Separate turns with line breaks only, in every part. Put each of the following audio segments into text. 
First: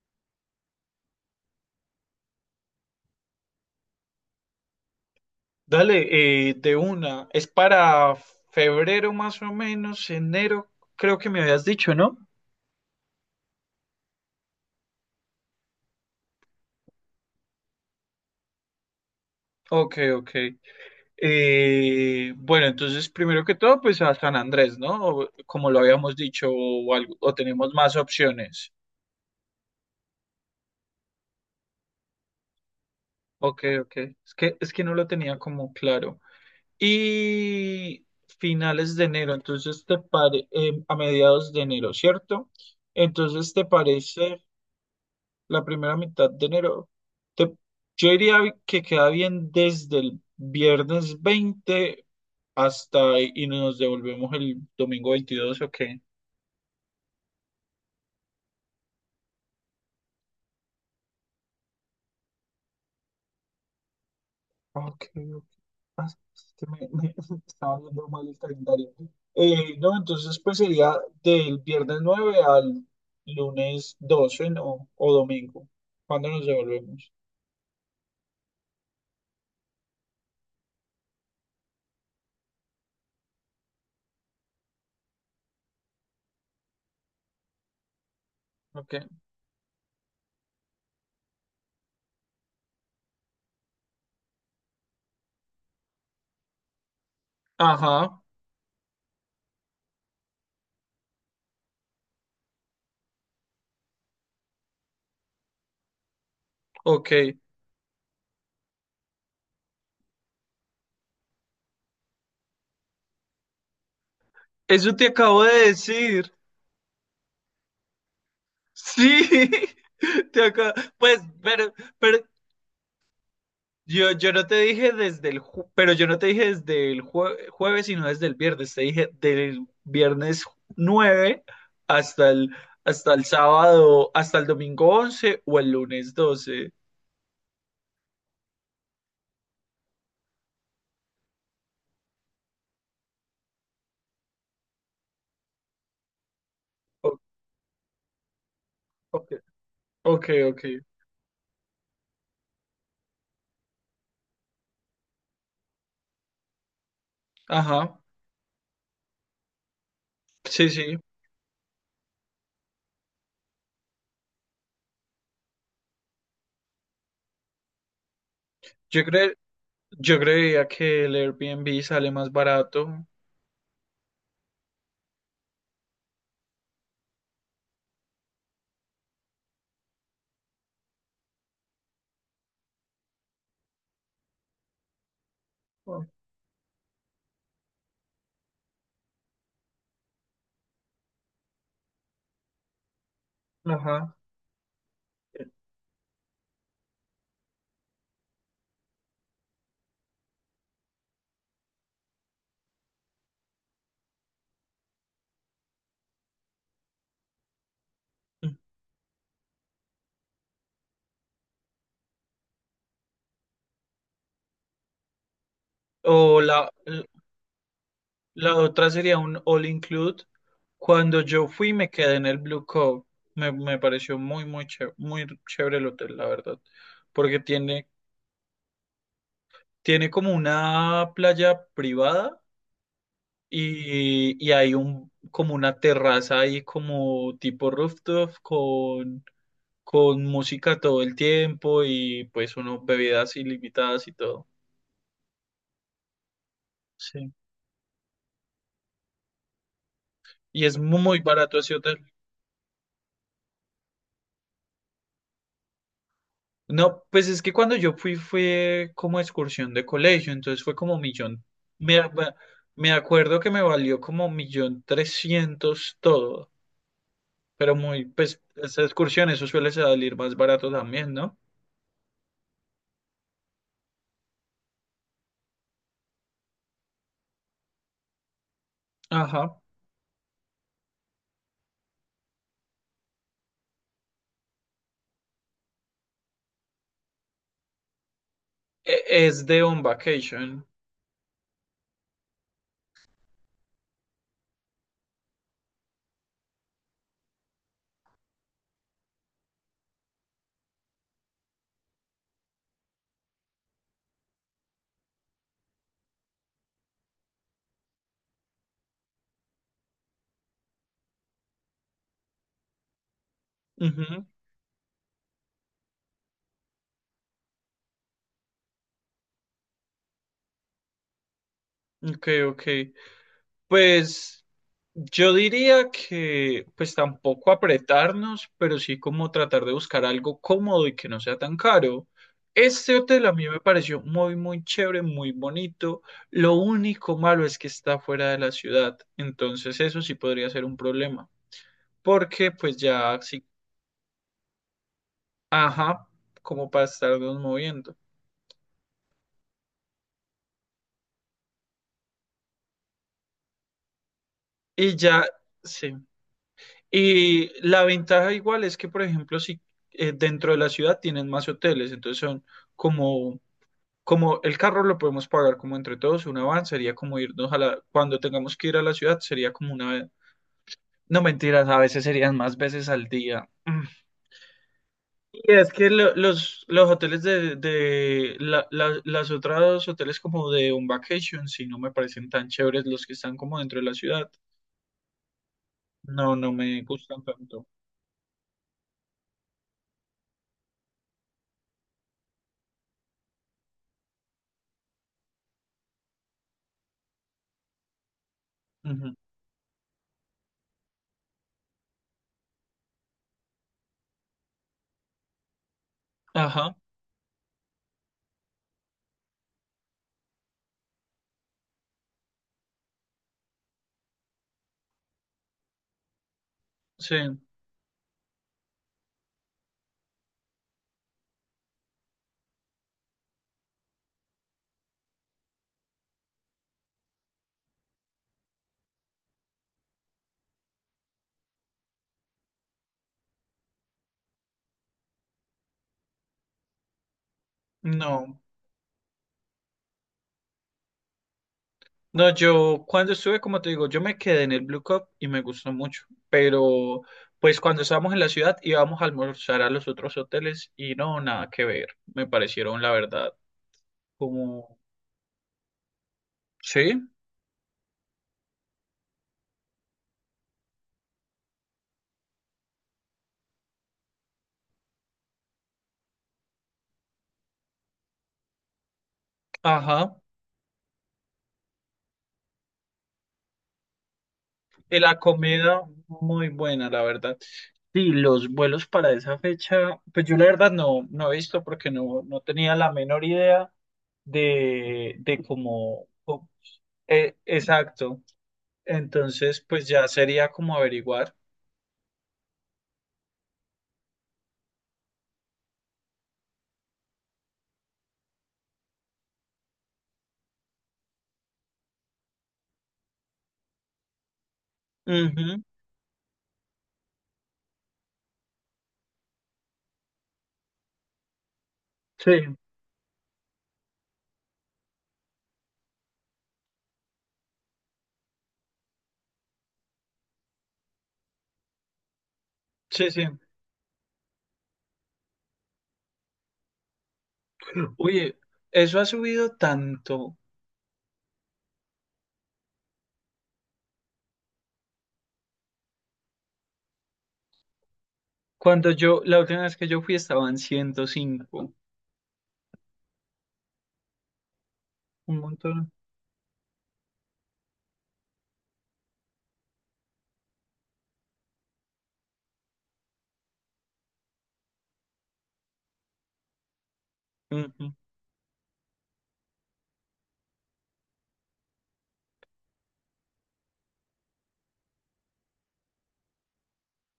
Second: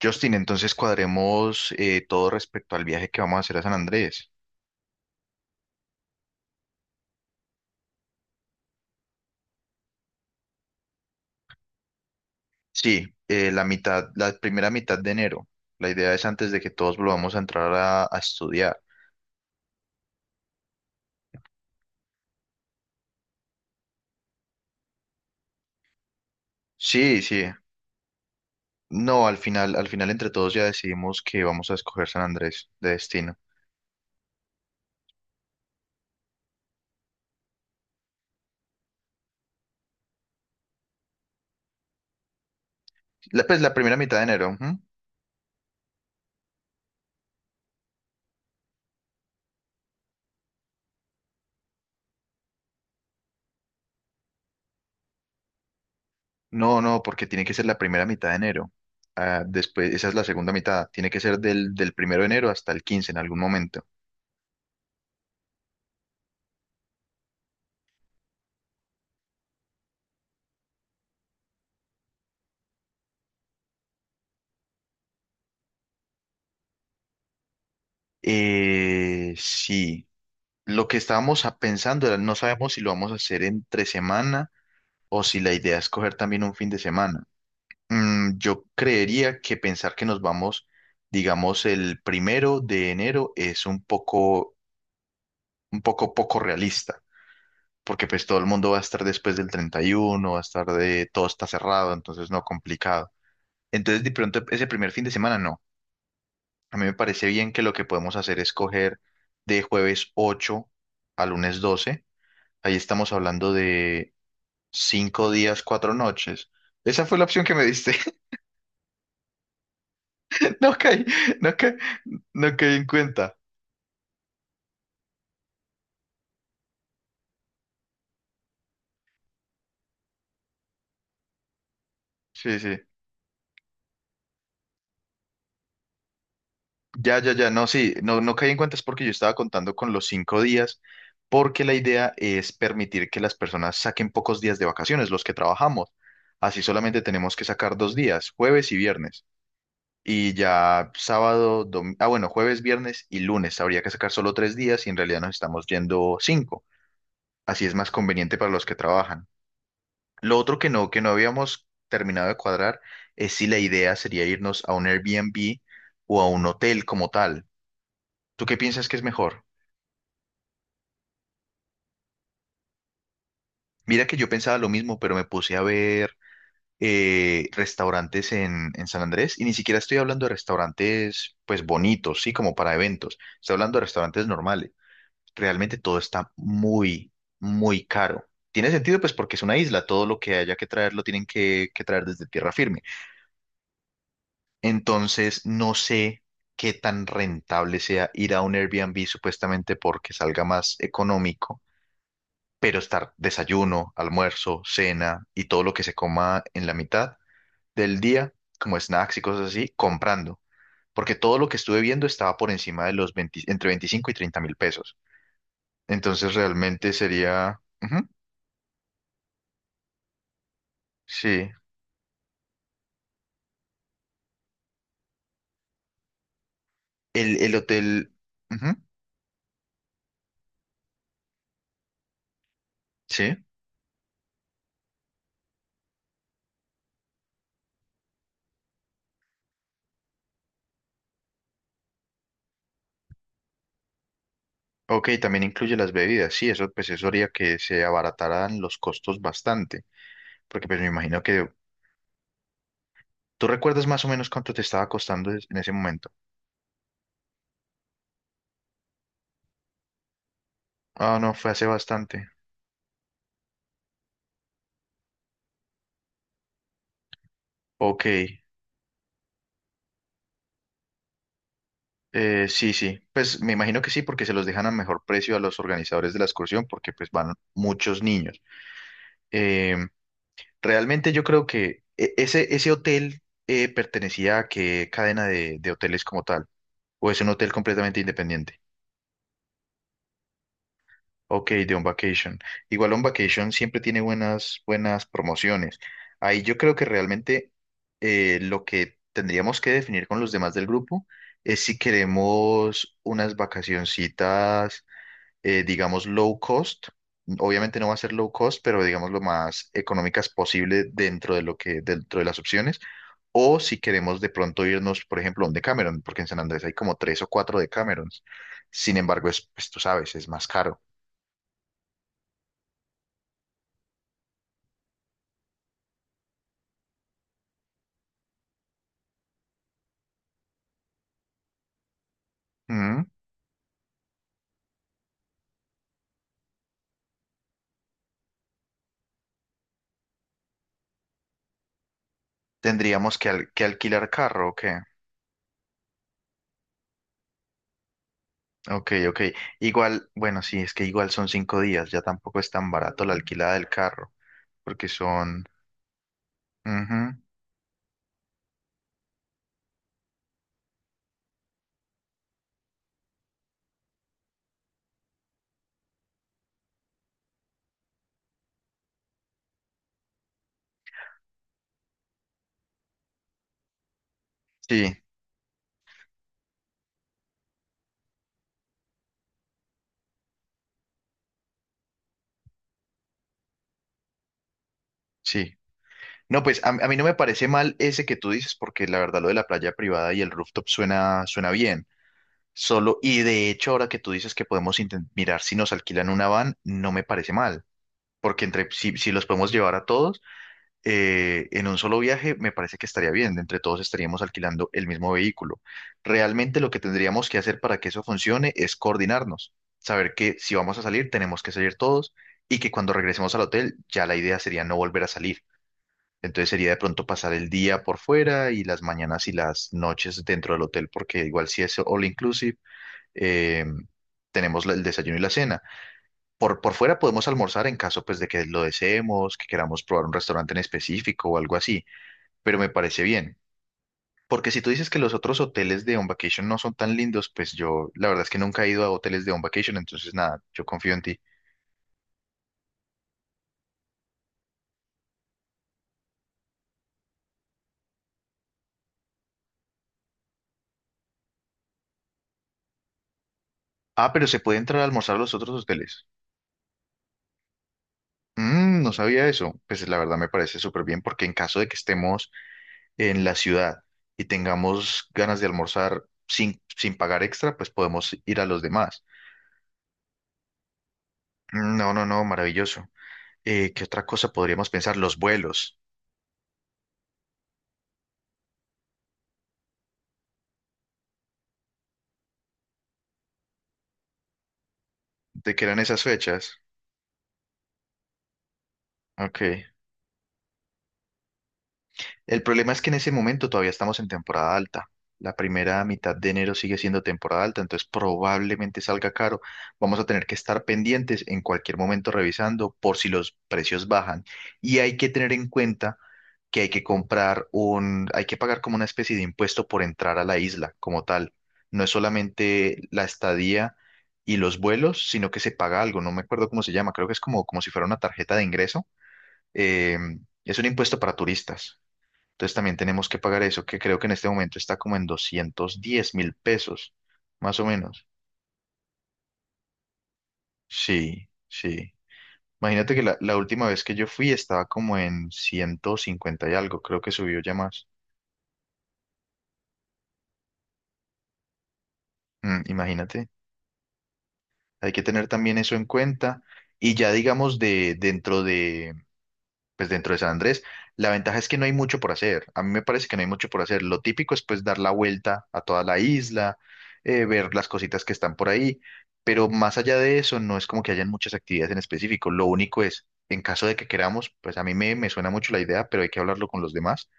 Justin, entonces cuadremos todo respecto al viaje que vamos a hacer a San Andrés.
Dale, de una. Es para febrero más o menos, enero, creo que me habías dicho, ¿no?
Sí, la primera mitad de enero. La idea es antes de que todos volvamos a entrar a estudiar.
Ok, ok. Bueno, entonces primero que todo, pues a San Andrés, ¿no? Como lo habíamos dicho,
Sí,
o
sí.
tenemos más opciones.
No, al final entre todos ya decidimos que vamos a escoger San Andrés de destino.
Ok, ok. Es que no lo tenía como claro. Y finales de enero, entonces a mediados de enero, ¿cierto?
La,
Entonces,
pues
¿te
la primera mitad de
parece?
enero. Ujú.
La primera mitad de enero. Te- yo diría que queda bien desde el viernes 20 hasta y nos devolvemos el domingo 22, ¿ok?
No, no, porque tiene que ser la primera mitad de enero. Ah, después, esa es la segunda mitad. Tiene que ser del 1 de enero hasta el 15 en algún momento.
Ok, ok. Ah, es que me estaba viendo mal el calendario. No, entonces pues sería del viernes 9 al lunes 12, ¿no? O domingo. ¿Cuándo nos devolvemos?
Sí. Lo que estábamos pensando era, no sabemos si lo vamos a hacer entre semana o si la idea es coger también un fin de semana. Yo
Ok.
creería que pensar que nos vamos, digamos, el 1 de enero es un poco poco realista, porque
Ajá,
pues todo el mundo va a estar después del 31, va a estar de, todo está cerrado, entonces no complicado. Entonces, de pronto, ese primer fin de semana no. A mí me
ok.
parece bien que lo que podemos hacer es coger de jueves 8 a lunes 12. Ahí estamos hablando de
Eso te
Cinco
acabo
días,
de
cuatro
decir.
noches. Esa fue la opción que me diste.
Sí,
No caí,
pues,
no
pero,
caí,
pero
no caí en cuenta.
yo no te dije pero yo no te dije desde el jueves, sino desde el viernes. Te dije del viernes 9 hasta el,
Sí, sí.
hasta el sábado, hasta el domingo 11 o el lunes 12.
Ya, ya, ya. No, sí, no, no caí en cuenta es porque yo estaba contando con los 5 días, porque la idea es permitir que las personas saquen pocos días de vacaciones, los que trabajamos. Así solamente
O-
tenemos que sacar 2 días, jueves y viernes.
ok, ok,
Y
ok.
ya sábado, ah, bueno, jueves, viernes y lunes. Habría que sacar solo 3 días y en realidad nos estamos yendo cinco. Así es más
Ajá,
conveniente para los que trabajan. Lo otro
sí,
que no,
sí.
que no habíamos terminado de cuadrar es si la idea sería irnos a un Airbnb o a un hotel como tal. ¿Tú qué piensas que es
Yo cre,
mejor?
yo creía que el Airbnb sale más barato.
Mira que yo pensaba lo mismo, pero me puse a ver restaurantes en San Andrés y ni siquiera estoy hablando de restaurantes pues bonitos, sí, como para eventos. Estoy hablando de restaurantes normales. Realmente todo está muy, muy caro. Tiene sentido pues porque es una isla, todo lo que haya que traer lo tienen que traer desde tierra firme.
Ajá.
Entonces, no sé qué tan rentable sea ir a un Airbnb supuestamente porque salga más económico, pero estar desayuno, almuerzo, cena y todo lo que se coma en la mitad del día, como snacks y cosas así, comprando. Porque todo lo que estuve viendo estaba por encima de los 20 entre 25 y 30 mil pesos. Entonces,
O la,
realmente sería. Ujú,
la otra sería un all include. Cuando yo
sí.
fui me quedé en el Blue Cove. Me pareció muy, muy chévere el hotel, la verdad.
El,
Porque
el
tiene,
hotel. Ujú,
tiene como una playa privada
sí.
y hay como una terraza ahí como tipo rooftop con música todo el tiempo y pues unas bebidas ilimitadas y todo.
Ok, también incluye las bebidas. Sí, eso, pues eso haría
Sí.
que se abarataran los costos bastante.
Y
Porque
es
pues me
muy
imagino que
barato ese hotel.
tú recuerdas más o menos cuánto te estaba costando en ese momento.
No, pues es que cuando yo fui fue como excursión de colegio, entonces fue como
Ah, no,
millón.
fue hace
Me,
bastante.
me me acuerdo que me valió como millón trescientos todo, pero
Ok,
pues esa excursión, eso suele salir más barato también, ¿no?
sí, sí. Pues me imagino que sí, porque se los dejan a mejor precio a los organizadores de la excursión, porque pues van muchos niños.
Ajá.
Eh, Realmente yo creo que ese hotel pertenecía a qué cadena de hoteles como tal, o es un hotel completamente independiente.
Es de On Vacation.
Ok, de On Vacation. Igual On Vacation siempre tiene buenas, buenas promociones. Ahí yo creo que realmente lo que tendríamos que definir con los demás del grupo es si queremos unas vacacioncitas, digamos, low cost. Obviamente no va a ser low cost, pero digamos lo más económicas posible dentro de lo que, dentro de las opciones. O si queremos
Ujú.
de pronto irnos, por ejemplo, a un Decameron, porque en San Andrés hay como tres o cuatro Decamerons. Sin embargo, es, pues tú sabes, es más caro.
Ok, ok. Pues yo diría que pues tampoco apretarnos, pero sí como tratar de buscar algo cómodo y que no sea tan caro. Este hotel a mí me pareció muy, muy chévere, muy bonito. Lo único malo es que está fuera de la ciudad, entonces eso sí podría ser un problema, porque pues
Tendríamos
ya
que,
sí,
al- que alquilar carro, ¿o qué?
ajá, como para estarnos moviendo.
Ok, ok. Igual, bueno, sí, es que igual son 5 días, ya tampoco es tan barato la alquilada del carro, porque
Y ya,
son.
sí.
Ujú,
Y la ventaja igual es que, por ejemplo, si dentro de la ciudad tienen más hoteles, entonces son como, como el carro lo podemos pagar como entre todos, una van sería como irnos a la, cuando tengamos que ir a la ciudad sería como una, no mentiras, a veces serían más veces al día. Mm.
sí,
Y es que los hoteles de las otras hoteles como de un vacation, si no me parecen tan chéveres los que están como dentro de la ciudad.
sí.
No,
No,
no
pues a,
me
a mí no me
gustan
parece
tanto.
mal ese que tú dices, porque la verdad lo de la playa privada y el rooftop suena, suena bien. Solo, y de hecho ahora que tú dices que podemos mirar si nos alquilan una van, no me parece mal, porque entre, si, si
Ujú.
los podemos llevar a todos en un solo viaje, me parece que estaría bien. Entre todos estaríamos alquilando el mismo vehículo. Realmente lo
Ajá,
que tendríamos que hacer para que eso funcione es coordinarnos, saber que si vamos a salir, tenemos que salir todos y que cuando regresemos al hotel, ya la idea sería no volver a salir. Entonces sería de pronto
sí,
pasar el día por fuera y las mañanas y las noches dentro del hotel, porque igual si es all inclusive, eh, tenemos el desayuno y la cena. Por fuera podemos almorzar en caso pues de que lo deseemos, que queramos probar un restaurante en específico o algo así, pero me parece bien. Porque si tú dices que los otros hoteles de On Vacation no son tan lindos, pues yo la verdad es que
no.
nunca he ido a hoteles de On Vacation, entonces nada, yo confío en ti.
No, yo cuando estuve, como te digo, yo me quedé en el Blue Cup y me gustó mucho, pero pues cuando estábamos en la ciudad íbamos a almorzar a los otros hoteles y no, nada que ver, me parecieron la verdad
Ah, pero se puede
como,
entrar a almorzar a los otros hoteles.
sí,
No sabía eso. Pues la verdad me parece súper bien porque en caso de que estemos en la ciudad y tengamos ganas de almorzar sin pagar extra, pues podemos ir a los demás.
ajá,
Mm, no, no, no, maravilloso. ¿Qué otra cosa podríamos pensar?
y
Los
la
vuelos.
comida muy buena, la verdad. Sí, los vuelos para esa fecha, pues yo la verdad no he visto porque no tenía la menor idea de
¿De qué eran esas fechas?
exacto, entonces
Ok.
pues ya sería como averiguar.
El problema es que en ese momento todavía estamos en temporada alta. La primera mitad de enero sigue siendo temporada alta, entonces probablemente salga caro. Vamos a tener que estar pendientes en cualquier momento revisando por si los precios bajan. Y hay que tener en
Ujú.
cuenta que hay que hay que pagar como una especie de impuesto por entrar a la isla como tal. No es
Sí,
solamente la estadía y los vuelos, sino que se paga algo. No me acuerdo cómo se llama, creo que es como, si fuera una tarjeta de ingreso. Es un impuesto para turistas. Entonces también tenemos
sí,
que
sí.
pagar eso, que creo que en este momento está como en 210 mil pesos, más o menos.
Oye, eso ha subido tanto.
Sí, sí. Imagínate que la última vez que yo fui estaba como en 150 y algo, creo que subió ya más.
La última vez que yo fui estaban 105.
Imagínate, hay que tener
Un
también eso en
montón.
cuenta. Y ya digamos de dentro de pues dentro de San Andrés, la ventaja es que no hay mucho por hacer. A mí me parece que no hay mucho por hacer. Lo típico es pues dar la vuelta a toda la isla, ver las
Ujú.
cositas que están por ahí, pero más allá de eso no es como que hayan muchas actividades en específico. Lo único es, en caso de que queramos, pues a mí me suena mucho la idea, pero hay que hablarlo con los demás,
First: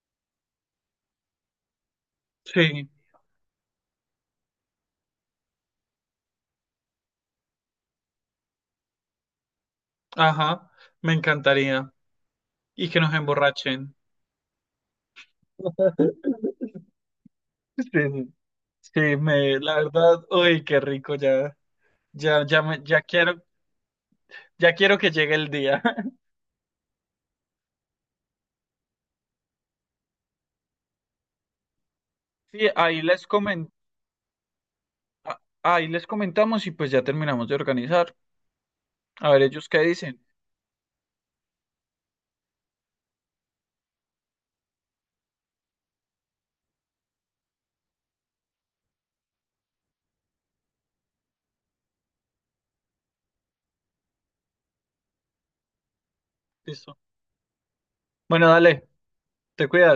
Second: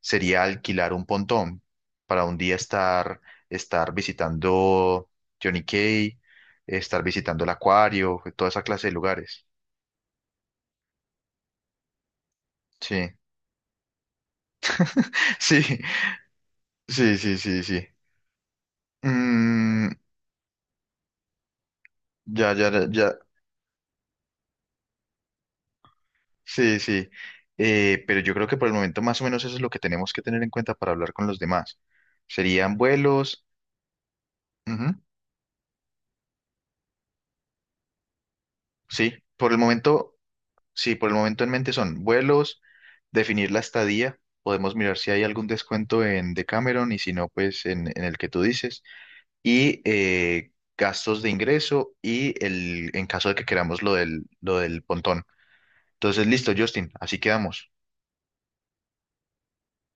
sería alquilar un pontón para un día
Sí,
estar, visitando Johnny Cay, estar visitando el acuario, toda esa clase de lugares.
ajá. Me encantaría. Y que nos
Sí,
emborrachen.
sí, sí, sí, sí,
Sí,
sí.
sí, sí, la
Mm,
verdad, uy, qué rico ya. Ya,
ya,
ya
ya,
me,
ya,
ya
ya.
quiero, ya quiero que llegue el día.
Sí, sí. Pero yo creo que por el momento más o menos eso es lo que tenemos que tener en cuenta para hablar con los demás.
Sí,
Serían vuelos. Ujú,
ahí les comentamos y pues ya terminamos de organizar.
sí,
A ver
por el
ellos qué
momento,
dicen.
sí, por el momento en mente son vuelos, definir la estadía. Podemos mirar si hay algún descuento en Decameron y si no, pues en el que tú dices. Y gastos de ingreso y en caso de que queramos lo del pontón. Entonces, listo, Justin,
Listo.
así quedamos.
Bueno, dale, te cuidas.